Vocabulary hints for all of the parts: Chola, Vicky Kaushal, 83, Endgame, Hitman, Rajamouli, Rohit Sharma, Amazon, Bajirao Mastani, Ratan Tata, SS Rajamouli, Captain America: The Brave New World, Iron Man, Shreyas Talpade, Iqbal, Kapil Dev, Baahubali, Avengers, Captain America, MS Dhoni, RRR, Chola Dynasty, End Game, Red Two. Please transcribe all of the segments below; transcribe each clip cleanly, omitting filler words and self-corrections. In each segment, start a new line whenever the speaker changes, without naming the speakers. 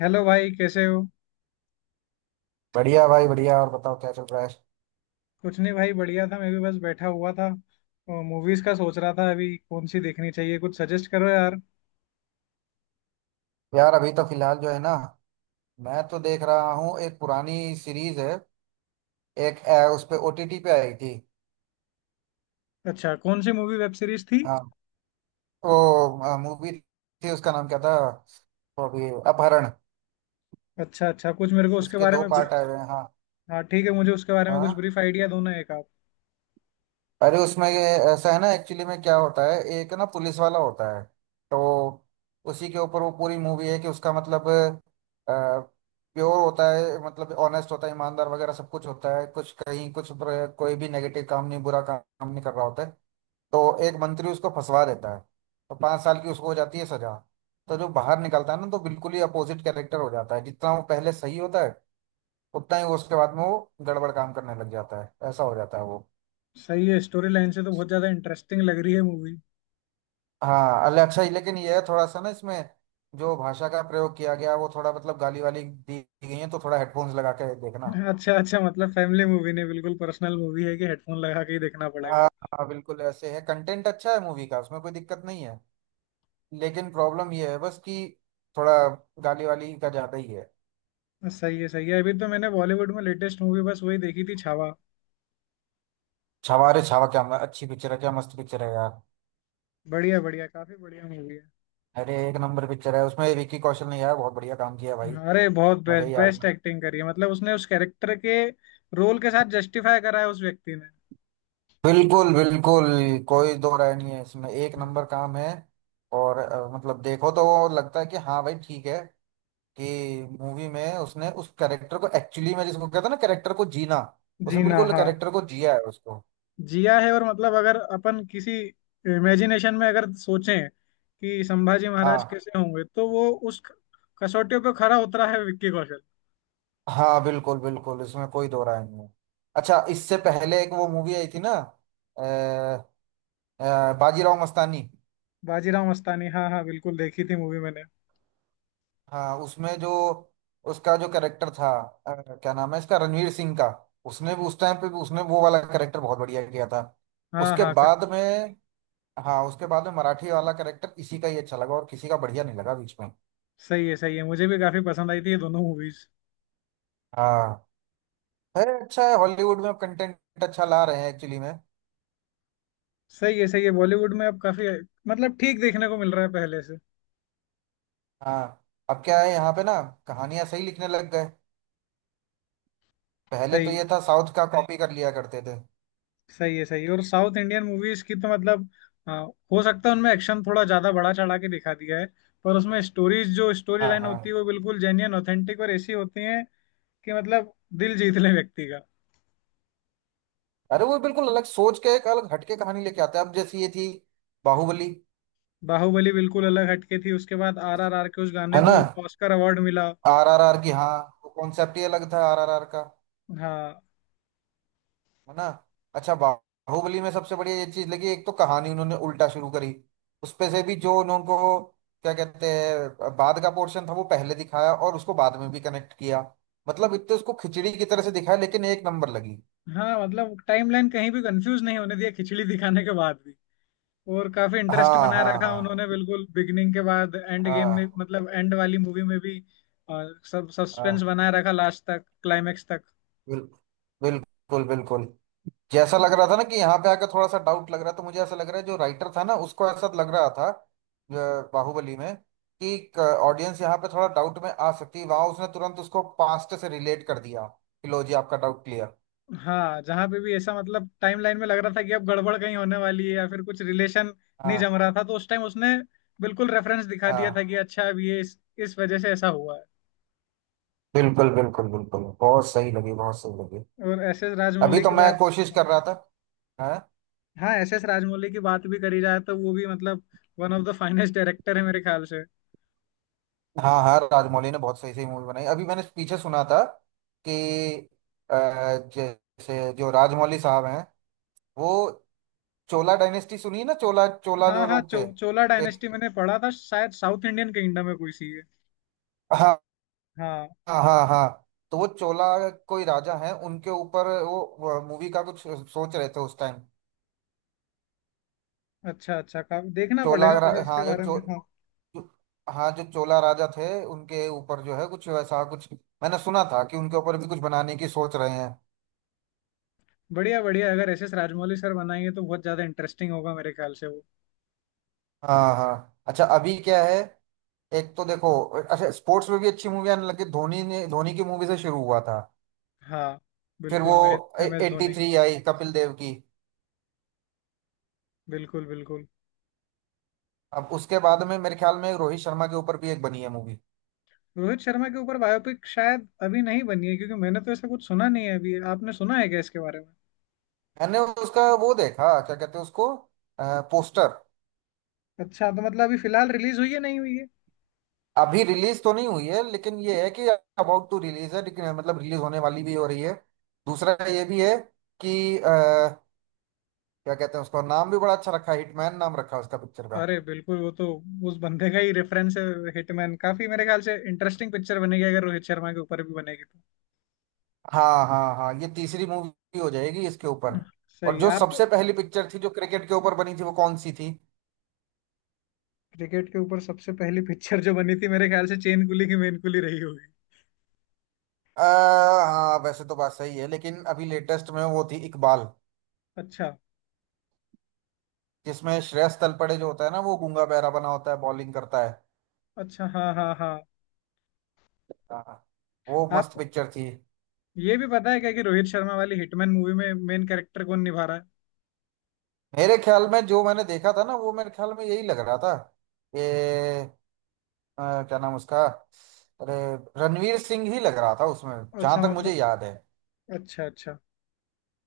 Hello भाई कैसे हो।
बढ़िया भाई बढ़िया। और बताओ क्या चल रहा है।
कुछ नहीं भाई बढ़िया था, मैं भी बस बैठा हुआ था। मूवीज का सोच रहा था, अभी कौन सी देखनी चाहिए, कुछ सजेस्ट करो यार।
यार अभी तो फिलहाल जो है ना, मैं तो देख रहा हूँ। एक पुरानी सीरीज है। उस पे ओटीटी पे आई थी।
अच्छा कौन सी मूवी वेब सीरीज थी?
हाँ, वो मूवी थी, उसका नाम क्या था, वो अभी अपहरण।
अच्छा अच्छा, कुछ मेरे को उसके
उसके
बारे
दो
में
पार्ट आए हुए हैं। हाँ
हाँ ठीक है, मुझे उसके बारे में कुछ
हाँ।
ब्रीफ आइडिया दो ना एक आप।
अरे उसमें ये ऐसा है ना, एक्चुअली में क्या होता है, एक ना पुलिस वाला होता है। तो उसी के ऊपर वो पूरी मूवी है कि उसका मतलब प्योर होता है, मतलब ऑनेस्ट होता है, ईमानदार वगैरह सब कुछ होता है। कुछ कहीं कुछ कोई भी नेगेटिव काम नहीं, बुरा काम काम नहीं कर रहा होता है। तो एक मंत्री उसको फंसवा देता है। तो 5 साल की उसको हो जाती है सजा। तो जो बाहर निकलता है ना, तो बिल्कुल ही अपोजिट कैरेक्टर हो जाता है। जितना वो पहले सही होता है, उतना ही वो उसके बाद में वो गड़बड़ काम करने लग जाता है। ऐसा हो जाता है वो।
सही है, स्टोरी लाइन से तो बहुत ज्यादा इंटरेस्टिंग लग रही है मूवी।
हाँ अल्ले अच्छा ही, लेकिन ये है थोड़ा सा ना, इसमें जो भाषा का प्रयोग किया गया वो थोड़ा मतलब गाली वाली दी गई है, तो थोड़ा हेडफोन्स लगा के देखना।
अच्छा अच्छा, मतलब फैमिली मूवी नहीं बिल्कुल, पर्सनल मूवी है कि हेडफोन लगा के ही देखना पड़ेगा।
हाँ हाँ, बिल्कुल ऐसे है। कंटेंट अच्छा है मूवी का, उसमें कोई दिक्कत नहीं है। लेकिन प्रॉब्लम ये है बस कि थोड़ा गाली वाली का ज्यादा ही है।
सही है सही है। अभी तो मैंने बॉलीवुड में लेटेस्ट मूवी बस वही देखी थी, छावा।
छावा? अरे छावा! क्या अच्छी पिक्चर है, क्या मस्त पिक्चर है यार।
बढ़िया बढ़िया, काफी बढ़िया मूवी है।
अरे एक नंबर पिक्चर है। उसमें विक्की कौशल ने यार बहुत बढ़िया काम किया भाई।
अरे बहुत
मजा
बेस्ट
ही आ
बेस्ट
गया।
एक्टिंग करी है, मतलब उसने उस कैरेक्टर के रोल के साथ जस्टिफाई करा है उस व्यक्ति ने।
बिल्कुल बिल्कुल, कोई दो राय नहीं है इसमें। एक
हाँ।
नंबर काम है। और मतलब देखो तो वो लगता है कि हाँ भाई ठीक है, कि मूवी में उसने उस कैरेक्टर को एक्चुअली में, जिसको कहता है ना कैरेक्टर को जीना, उसने
जीना
बिल्कुल
हाँ,
कैरेक्टर को जिया है उसको।
जिया है। और मतलब अगर अपन किसी इमेजिनेशन में अगर सोचें कि संभाजी महाराज
हाँ
कैसे होंगे, तो वो उस कसौटियों पे खरा उतरा है विक्की कौशल।
हाँ, बिल्कुल बिल्कुल, इसमें कोई दो राय नहीं है। अच्छा इससे पहले एक वो मूवी आई थी ना, बाजीराव मस्तानी।
बाजीराव मस्तानी, हाँ हाँ बिल्कुल देखी थी मूवी मैंने।
हाँ उसमें जो उसका जो कैरेक्टर था, अ, क्या नाम है इसका, रणवीर सिंह का। उसने भी उस टाइम पे भी उसने वो वाला कैरेक्टर बहुत बढ़िया किया था।
हाँ
उसके
हाँ क-
बाद में, हाँ उसके बाद में मराठी वाला कैरेक्टर इसी का ही अच्छा लगा, और किसी का बढ़िया नहीं लगा बीच में।
सही है सही है, मुझे भी काफी पसंद आई थी ये दोनों मूवीज।
हाँ, है अच्छा है। हॉलीवुड में कंटेंट अच्छा ला रहे हैं एक्चुअली में।
सही है सही है, बॉलीवुड में अब काफी मतलब ठीक देखने को मिल रहा है पहले से।
हाँ अब क्या है यहाँ पे ना, कहानियां सही लिखने लग गए। पहले तो
सही है।
ये था साउथ का कॉपी कर लिया करते थे।
सही है सही है, और साउथ इंडियन मूवीज की तो मतलब अ, हो सकता है उनमें एक्शन थोड़ा ज्यादा बढ़ा चढ़ा के दिखा दिया है, पर उसमें स्टोरीज, जो स्टोरी
हाँ
लाइन होती है
हाँ।
वो बिल्कुल जेन्युइन ऑथेंटिक और ऐसी होती है कि मतलब दिल जीत ले व्यक्ति का।
अरे वो बिल्कुल अलग सोच के, एक अलग हटके कहानी लेके आते हैं। अब जैसी ये थी बाहुबली।
बाहुबली बिल्कुल अलग हटके थी, उसके बाद आर आर आर के उस गाने
है ना।
को ऑस्कर अवार्ड मिला।
आरआरआर की हाँ। वो कॉन्सेप्ट ही अलग था आरआरआर का।
हाँ।
है ना। अच्छा बाहुबली में सबसे बढ़िया ये चीज लगी, एक तो कहानी उन्होंने उल्टा शुरू करी। उसपे से भी जो उनको क्या कहते हैं, बाद का पोर्शन था वो पहले दिखाया, और उसको बाद में भी कनेक्ट किया। मतलब इतने उसको खिचड़ी की तरह से दिखाया लेकिन एक नंबर लगी।
हाँ मतलब टाइमलाइन कहीं भी कंफ्यूज नहीं होने दिया खिचड़ी दिखाने के बाद भी, और काफी इंटरेस्ट
हाँ
बना
हाँ
रखा उन्होंने
हाँ
बिल्कुल बिगिनिंग के बाद एंड गेम में,
हाँ
मतलब एंड वाली मूवी में भी अ, सब सस्पेंस
हाँ।
बनाए रखा लास्ट तक, क्लाइमेक्स तक।
बिल्कुल बिल्कुल बिल्कुल, जैसा लग रहा था ना कि यहाँ पे आकर थोड़ा सा डाउट लग रहा था। मुझे ऐसा लग रहा है जो राइटर था ना उसको ऐसा लग रहा था बाहुबली में, कि ऑडियंस यहाँ पे थोड़ा डाउट में आ सकती है, वहां उसने तुरंत उसको पास्ट से रिलेट कर दिया कि लो जी आपका डाउट क्लियर।
हाँ जहाँ पे भी ऐसा मतलब टाइम लाइन में लग रहा था कि अब गड़बड़ कहीं होने वाली है या फिर कुछ रिलेशन नहीं जम
हाँ
रहा था, तो उस टाइम उसने बिल्कुल रेफरेंस दिखा दिया था
हाँ,
कि अच्छा अब ये इस वजह से ऐसा हुआ है।
बिल्कुल बिल्कुल बिल्कुल, बहुत सही लगी बहुत सही लगी।
और एस एस
अभी
राजमौली
तो
की
मैं
बात,
कोशिश कर रहा था। हाँ
हाँ एस एस राजमौली की बात भी करी जाए तो वो भी मतलब one of the finest director है मेरे ख्याल से।
हाँ हाँ, राजमौली ने बहुत सही सही मूवी बनाई। अभी मैंने पीछे सुना था कि अ, जैसे जो राजमौली साहब हैं, वो चोला डायनेस्टी, सुनी है ना, चोला चोला
हाँ
जो
हाँ
लोग थे
चोला
एक।
डायनेस्टी मैंने पढ़ा था शायद, साउथ इंडियन किंगडम है कोई सी है।
हाँ
हाँ।
हाँ हाँ हाँ। तो वो चोला कोई राजा है उनके ऊपर वो मूवी का कुछ सोच रहे थे उस टाइम।
अच्छा अच्छा, का देखना पड़ेगा मुझे इसके
हाँ
बारे में, हाँ।
जो- हाँ जो चोला राजा थे उनके ऊपर जो है कुछ वैसा कुछ। मैंने सुना था कि उनके ऊपर भी कुछ बनाने की सोच रहे हैं।
बढ़िया बढ़िया, अगर एस एस राजमौली सर बनाएंगे तो बहुत ज्यादा इंटरेस्टिंग होगा मेरे ख्याल से वो।
हाँ हाँ अच्छा, अभी क्या है, एक तो देखो अच्छा, स्पोर्ट्स में भी अच्छी मूवी आने लगी। धोनी ने, धोनी की मूवी से शुरू हुआ था।
हाँ
फिर
बिल्कुल
वो
मैं। M S
eighty
Dhoni.
Three आई कपिल देव की।
बिल्कुल बिल्कुल।
अब उसके बाद में मेरे ख्याल में रोहित शर्मा के ऊपर भी एक बनी है मूवी।
रोहित शर्मा के ऊपर बायोपिक शायद अभी नहीं बनी है, क्योंकि मैंने तो ऐसा कुछ सुना नहीं है, अभी आपने सुना है क्या इसके बारे में?
मैंने उसका वो देखा, क्या कहते हैं उसको, पोस्टर।
अच्छा तो मतलब अभी फिलहाल रिलीज हुई है नहीं हुई है?
अभी रिलीज तो नहीं हुई है, लेकिन ये है कि अबाउट टू रिलीज है, लेकिन मतलब रिलीज होने वाली भी हो रही है। दूसरा ये भी है कि क्या कहते हैं, उसका नाम भी बड़ा अच्छा रखा है, हिटमैन नाम रखा है उसका पिक्चर का।
अरे बिल्कुल वो तो उस बंदे का ही रेफरेंस है। हिटमैन काफी मेरे ख्याल से इंटरेस्टिंग पिक्चर बनेगी अगर रोहित शर्मा के ऊपर भी बनेगी तो।
हाँ हाँ हाँ, ये तीसरी मूवी हो जाएगी इसके ऊपर। और
सही
जो
आपको।
सबसे पहली पिक्चर थी जो क्रिकेट के ऊपर बनी थी वो कौन सी थी?
क्रिकेट के ऊपर सबसे पहली पिक्चर जो बनी थी मेरे ख्याल से चेन कुली की मेन कुली रही होगी।
आ, हाँ वैसे तो बात सही है, लेकिन अभी लेटेस्ट में वो थी इकबाल,
अच्छा।
जिसमें श्रेयस तलपड़े जो होता है ना वो गूंगा बहरा बना होता है, बॉलिंग करता है।
अच्छा हाँ हाँ हाँ।
हाँ, वो मस्त
आपको
पिक्चर थी।
ये भी पता है क्या कि रोहित शर्मा वाली हिटमैन मूवी में मेन कैरेक्टर कौन निभा रहा
मेरे ख्याल में जो मैंने देखा था ना, वो मेरे ख्याल में यही लग रहा था कि क्या नाम उसका, अरे रणवीर सिंह ही लग रहा था उसमें,
है?
जहां
अच्छा
तक
मतलब।
मुझे याद है।
अच्छा अच्छा।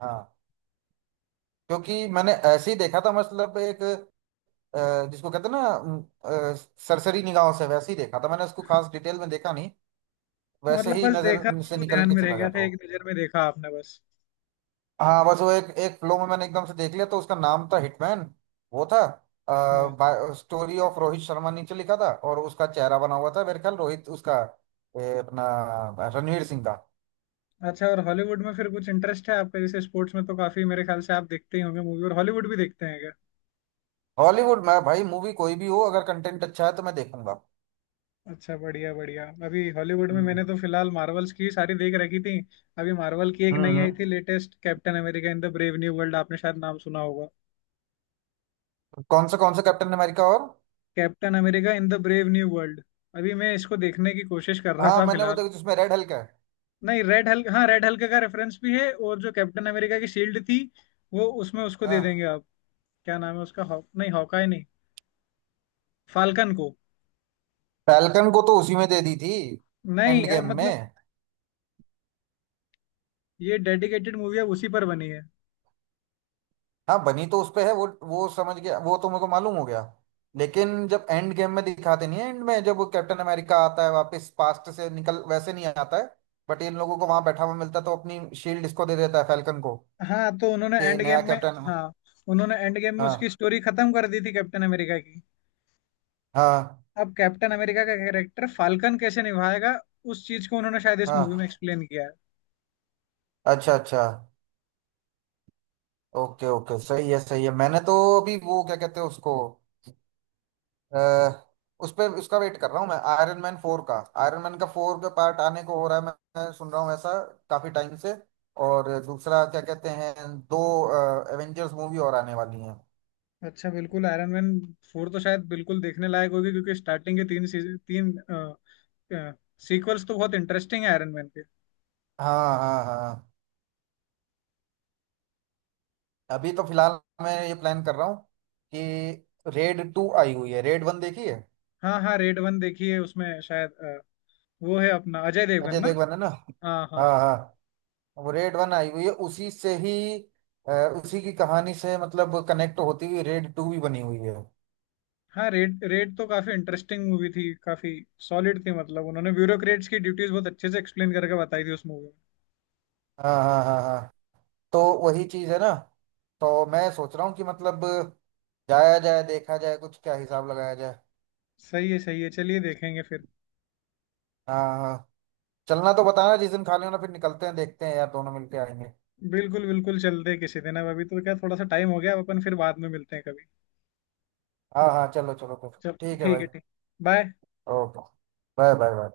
हाँ क्योंकि मैंने ऐसे ही देखा था मतलब एक, जिसको कहते हैं ना, अ, सरसरी निगाहों से वैसे ही देखा था मैंने उसको, खास डिटेल में देखा नहीं। वैसे
मतलब
ही
बस देखा
नजर
और
से
वो
निकल
ध्यान
के
में रह
चला
गया
गया था
था एक
वो।
नजर में देखा आपने बस।
हाँ बस वो एक, फ्लो में मैंने एकदम से देख लिया। तो उसका नाम था हिटमैन, वो था,
हाँ।
स्टोरी ऑफ रोहित शर्मा नीचे लिखा था और उसका चेहरा बना हुआ था मेरे ख्याल रोहित उसका अपना रणवीर सिंह का।
अच्छा और हॉलीवुड में फिर कुछ इंटरेस्ट है आपका? जैसे स्पोर्ट्स में तो काफी मेरे ख्याल से आप देखते ही होंगे मूवी, और हॉलीवुड भी देखते हैं क्या?
हॉलीवुड में भाई मूवी कोई भी हो, अगर कंटेंट अच्छा है तो मैं देखूंगा।
अच्छा बढ़िया बढ़िया, अभी हॉलीवुड में
हम्म,
मैंने तो फिलहाल मार्वल्स की सारी देख रखी थी। अभी मार्वल की एक
हम्म,
नई आई थी latest, Captain America in the brave new world, आपने शायद नाम सुना होगा।
कौन सा कैप्टन अमेरिका और?
Captain America in the brave new world. अभी मैं इसको देखने की कोशिश कर रहा
हाँ
था
मैंने वो
फिलहाल।
देखा जिसमें रेड हल्क है।
नहीं रेड हल्क, हाँ रेड हल्क का रेफरेंस भी है, और जो कैप्टन अमेरिका की शील्ड थी वो उसमें उसको दे देंगे
हाँ,
आप। क्या नाम है उसका, हॉक नहीं, हॉकाई नहीं, फाल्कन को।
फैल्कन को तो उसी में दे दी थी,
नहीं
एंड
अब
गेम
मतलब
में।
ये डेडिकेटेड मूवी है उसी पर बनी है।
हाँ, बनी तो उस पे है, वो समझ गया, वो तो मेरे को मालूम हो गया। लेकिन जब एंड गेम में दिखाते नहीं है, एंड में जब वो कैप्टन अमेरिका आता है वापस पास्ट से निकल वैसे नहीं आता है, बट इन लोगों को वहां बैठा हुआ मिलता है तो अपनी शील्ड इसको दे देता है फैल्कन को,
हाँ तो उन्होंने
कि
एंड
नया
गेम में,
कैप्टन।
हाँ उन्होंने एंड गेम में उसकी
हाँ
स्टोरी खत्म कर दी थी कैप्टन अमेरिका की।
हाँ
अब कैप्टन अमेरिका का कैरेक्टर फाल्कन कैसे निभाएगा उस चीज को उन्होंने शायद इस मूवी में
हाँ,
एक्सप्लेन किया है।
अच्छा अच्छा, ओके ओके, सही है सही है। मैंने तो अभी वो क्या कहते हैं उसको, अ, उस पे उसका वेट कर रहा हूँ मैं, आयरन मैन 4 का। आयरन मैन का फोर का पार्ट आने को हो रहा है, मैं सुन रहा हूँ ऐसा काफी टाइम से। और दूसरा क्या कहते हैं, दो एवेंजर्स मूवी और आने वाली हैं।
अच्छा बिल्कुल, आयरन मैन फोर तो शायद बिल्कुल देखने लायक होगी क्योंकि स्टार्टिंग के तीन सीजन, तीन सीक्वल्स तो बहुत इंटरेस्टिंग है आयरन मैन के।
हाँ हाँ हाँ, अभी तो फिलहाल मैं ये प्लान कर रहा हूँ कि रेड टू आई हुई है, रेड वन देखी है।
हाँ हाँ रेड वन देखी है, उसमें शायद वो है अपना अजय देवगन
अजय
ना।
देवगन है ना।
हाँ हाँ
हाँ हाँ। वो रेड वन आई हुई है, उसी से ही, अ, उसी की कहानी से मतलब कनेक्ट होती हुई रेड टू भी बनी हुई है।
हाँ। रेड, रेड तो काफी इंटरेस्टिंग मूवी थी, काफी सॉलिड थी, मतलब उन्होंने ब्यूरोक्रेट्स की ड्यूटीज बहुत अच्छे से एक्सप्लेन करके बताई थी उस मूवी में।
हाँ हाँ हाँ हाँ। तो वही चीज है ना, तो मैं सोच रहा हूँ कि मतलब जाया जाए देखा जाए, कुछ क्या हिसाब लगाया जाए।
सही है सही है, चलिए देखेंगे फिर।
हाँ हाँ, चलना तो बताना, जिस दिन खाली होना फिर निकलते हैं देखते हैं यार, दोनों मिलके आएंगे।
बिल्कुल बिल्कुल, चलते हैं किसी दिन, अब अभी तो क्या थोड़ा सा टाइम हो गया, अब अपन फिर बाद में मिलते हैं कभी।
हाँ हाँ, चलो चलो फिर।
चल
ठीक है
ठीक
भाई।
है, ठीक। Bye.
Okay. Bye bye bye.